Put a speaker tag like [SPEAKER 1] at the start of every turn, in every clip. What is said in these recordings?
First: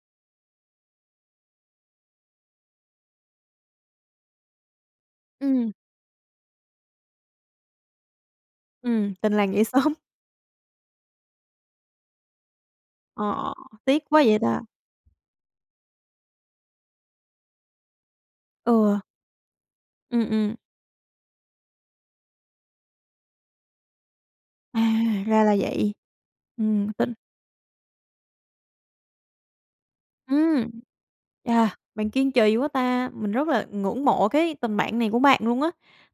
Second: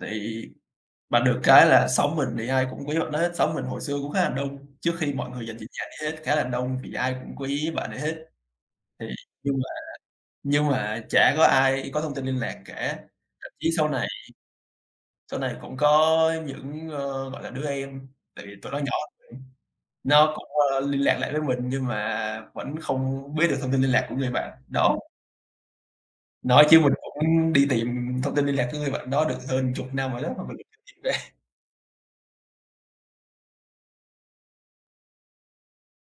[SPEAKER 1] Thì bạn được cái là xóm mình thì ai cũng quý bạn đó hết. Xóm mình hồi xưa cũng khá là đông, trước khi mọi người dần chuyển
[SPEAKER 2] Ừm.
[SPEAKER 1] nhà đi hết, khá là đông thì ai cũng quý bạn ấy hết. Thì
[SPEAKER 2] Ừm, tình làng
[SPEAKER 1] nhưng
[SPEAKER 2] nghĩa
[SPEAKER 1] mà
[SPEAKER 2] xóm.
[SPEAKER 1] nhưng mà chả có ai có thông tin liên lạc cả, thậm
[SPEAKER 2] Ờ,
[SPEAKER 1] chí sau
[SPEAKER 2] tiếc
[SPEAKER 1] này
[SPEAKER 2] quá vậy ta.
[SPEAKER 1] sau này cũng có những, ơ, gọi là, đứa em, tại vì tụi nó nhỏ
[SPEAKER 2] Ừ.
[SPEAKER 1] hơn,
[SPEAKER 2] Ừm,
[SPEAKER 1] nó cũng,
[SPEAKER 2] ừm.
[SPEAKER 1] ơ, liên lạc lại với mình nhưng mà vẫn không biết được thông tin liên lạc của người bạn
[SPEAKER 2] À,
[SPEAKER 1] đó.
[SPEAKER 2] ra là vậy.
[SPEAKER 1] Nói chứ
[SPEAKER 2] Ừm,
[SPEAKER 1] mình
[SPEAKER 2] tin
[SPEAKER 1] cũng đi tìm thông tin liên lạc của người bạn đó được hơn chục năm rồi đó mà mình
[SPEAKER 2] Ưm,
[SPEAKER 1] [unintelligible] ra
[SPEAKER 2] à, bạn kiên trì quá ta, mình rất là ngưỡng mộ cái tình bạn này của bạn luôn á,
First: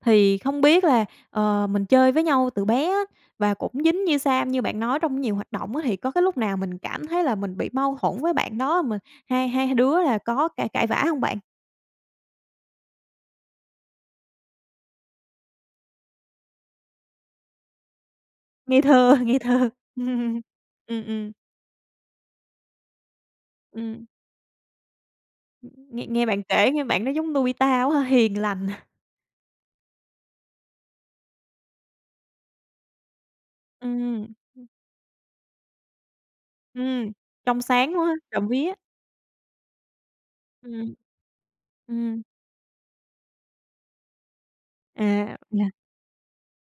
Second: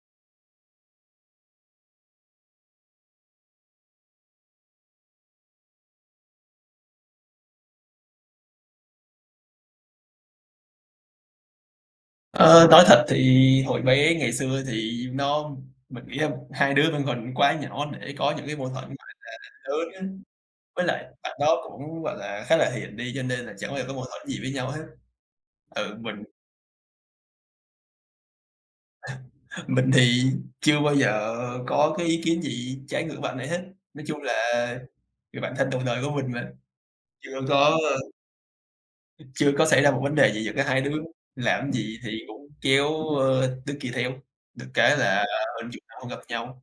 [SPEAKER 2] thì không biết là, ờ, mình chơi với nhau từ bé á và cũng dính như sam như bạn nói trong nhiều hoạt động á, thì có cái lúc nào mình cảm thấy là mình bị mâu thuẫn với bạn đó, xong rồi hai hai đứa là có cãi cãi vã hông bạn?
[SPEAKER 1] Ờ, nói thật thì hồi bé ngày xưa thì nó mình nghĩ, ơm, hai đứa vẫn còn quá nhỏ để có những cái mâu
[SPEAKER 2] Ngây
[SPEAKER 1] thuẫn, gọi
[SPEAKER 2] thơ, ngây
[SPEAKER 1] là,
[SPEAKER 2] thơ,
[SPEAKER 1] lớn á,
[SPEAKER 2] ừm,
[SPEAKER 1] với lại
[SPEAKER 2] ừm.
[SPEAKER 1] bạn đó cũng, gọi là, khá là hiền đi cho nên là chẳng ai có mâu
[SPEAKER 2] Ừm.
[SPEAKER 1] thuẫn gì với nhau hết. Ừ,
[SPEAKER 2] Nghe
[SPEAKER 1] mình
[SPEAKER 2] nghe bạn kể nghe bạn đó giống Nobita quá ha, hiền lành.
[SPEAKER 1] À, mình thì chưa bao giờ có cái ý kiến gì trái ngược bạn ấy hết. Nói chung
[SPEAKER 2] Ừm.
[SPEAKER 1] là người bạn thân đầu đời của mình mà,
[SPEAKER 2] Ừm,
[SPEAKER 1] chưa
[SPEAKER 2] trong
[SPEAKER 1] có
[SPEAKER 2] sáng quá, trộm vía.
[SPEAKER 1] chưa có xảy ra một vấn đề gì giữa cả hai
[SPEAKER 2] Ừm.
[SPEAKER 1] đứa, làm gì thì
[SPEAKER 2] Ừm.
[SPEAKER 1] cũng kéo, ơ, đứa kia theo, được cái là
[SPEAKER 2] À,
[SPEAKER 1] hơn
[SPEAKER 2] yeah.
[SPEAKER 1] chục năm không gặp nhau,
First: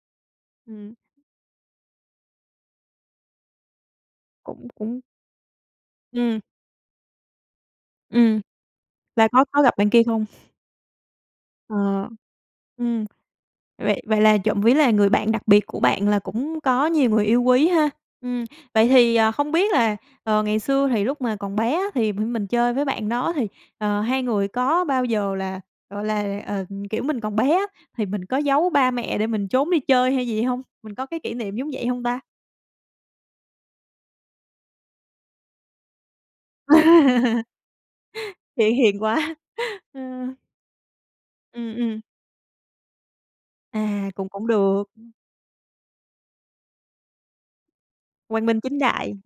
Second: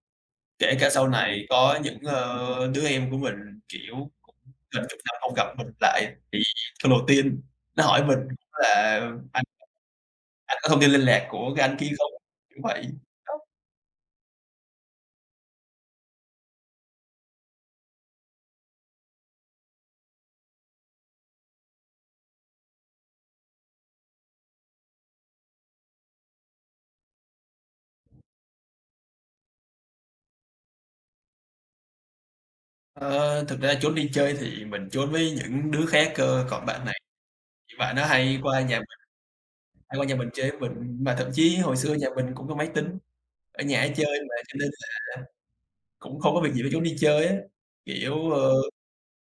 [SPEAKER 1] kể cả
[SPEAKER 2] Ừm.
[SPEAKER 1] sau này có những, ơ, đứa em của mình, kiểu, cũng
[SPEAKER 2] Cũng
[SPEAKER 1] gần
[SPEAKER 2] cũng
[SPEAKER 1] chục năm không gặp mình lại, thì
[SPEAKER 2] Ừm.
[SPEAKER 1] lần đầu tiên nó hỏi mình
[SPEAKER 2] Ừm.
[SPEAKER 1] là
[SPEAKER 2] Là
[SPEAKER 1] "Anh
[SPEAKER 2] có có gặp bạn kia không?
[SPEAKER 1] anh có thông tin liên lạc của cái anh kia
[SPEAKER 2] Ờ,
[SPEAKER 1] không?" Kiểu vậy.
[SPEAKER 2] ừm,
[SPEAKER 1] Đó.
[SPEAKER 2] vậy vậy là trộm vía là người bạn đặc biệt của bạn là cũng có nhiều người yêu quý ha. Ừm, vậy thì, ờ, không biết là, ờ, ngày xưa thì lúc mà còn bé á thì mình chơi với bạn đó thì, ờ, hai người có bao giờ là, gọi là, ờ, kiểu mình còn bé á thì mình có giấu ba mẹ để mình trốn đi chơi hay gì hông? Mình có cái kỷ niệm giống vậy hông ta?
[SPEAKER 1] Ờ, thực ra trốn đi chơi thì mình trốn với những đứa khác cơ, còn bạn này thì bạn đó hay qua
[SPEAKER 2] Kiểu,
[SPEAKER 1] nhà mình,
[SPEAKER 2] hiền quá. Ừ.
[SPEAKER 1] hay qua nhà mình chơi với mình, mà thậm chí
[SPEAKER 2] Ừm,
[SPEAKER 1] hồi xưa
[SPEAKER 2] ừm.
[SPEAKER 1] nhà mình cũng có máy tính, ở nhà hay
[SPEAKER 2] À,
[SPEAKER 1] chơi
[SPEAKER 2] cũng
[SPEAKER 1] mà
[SPEAKER 2] cũng
[SPEAKER 1] cho nên
[SPEAKER 2] được.
[SPEAKER 1] là cũng không có việc gì phải trốn đi chơi á, kiểu,
[SPEAKER 2] Quang minh
[SPEAKER 1] ơ
[SPEAKER 2] chính đại.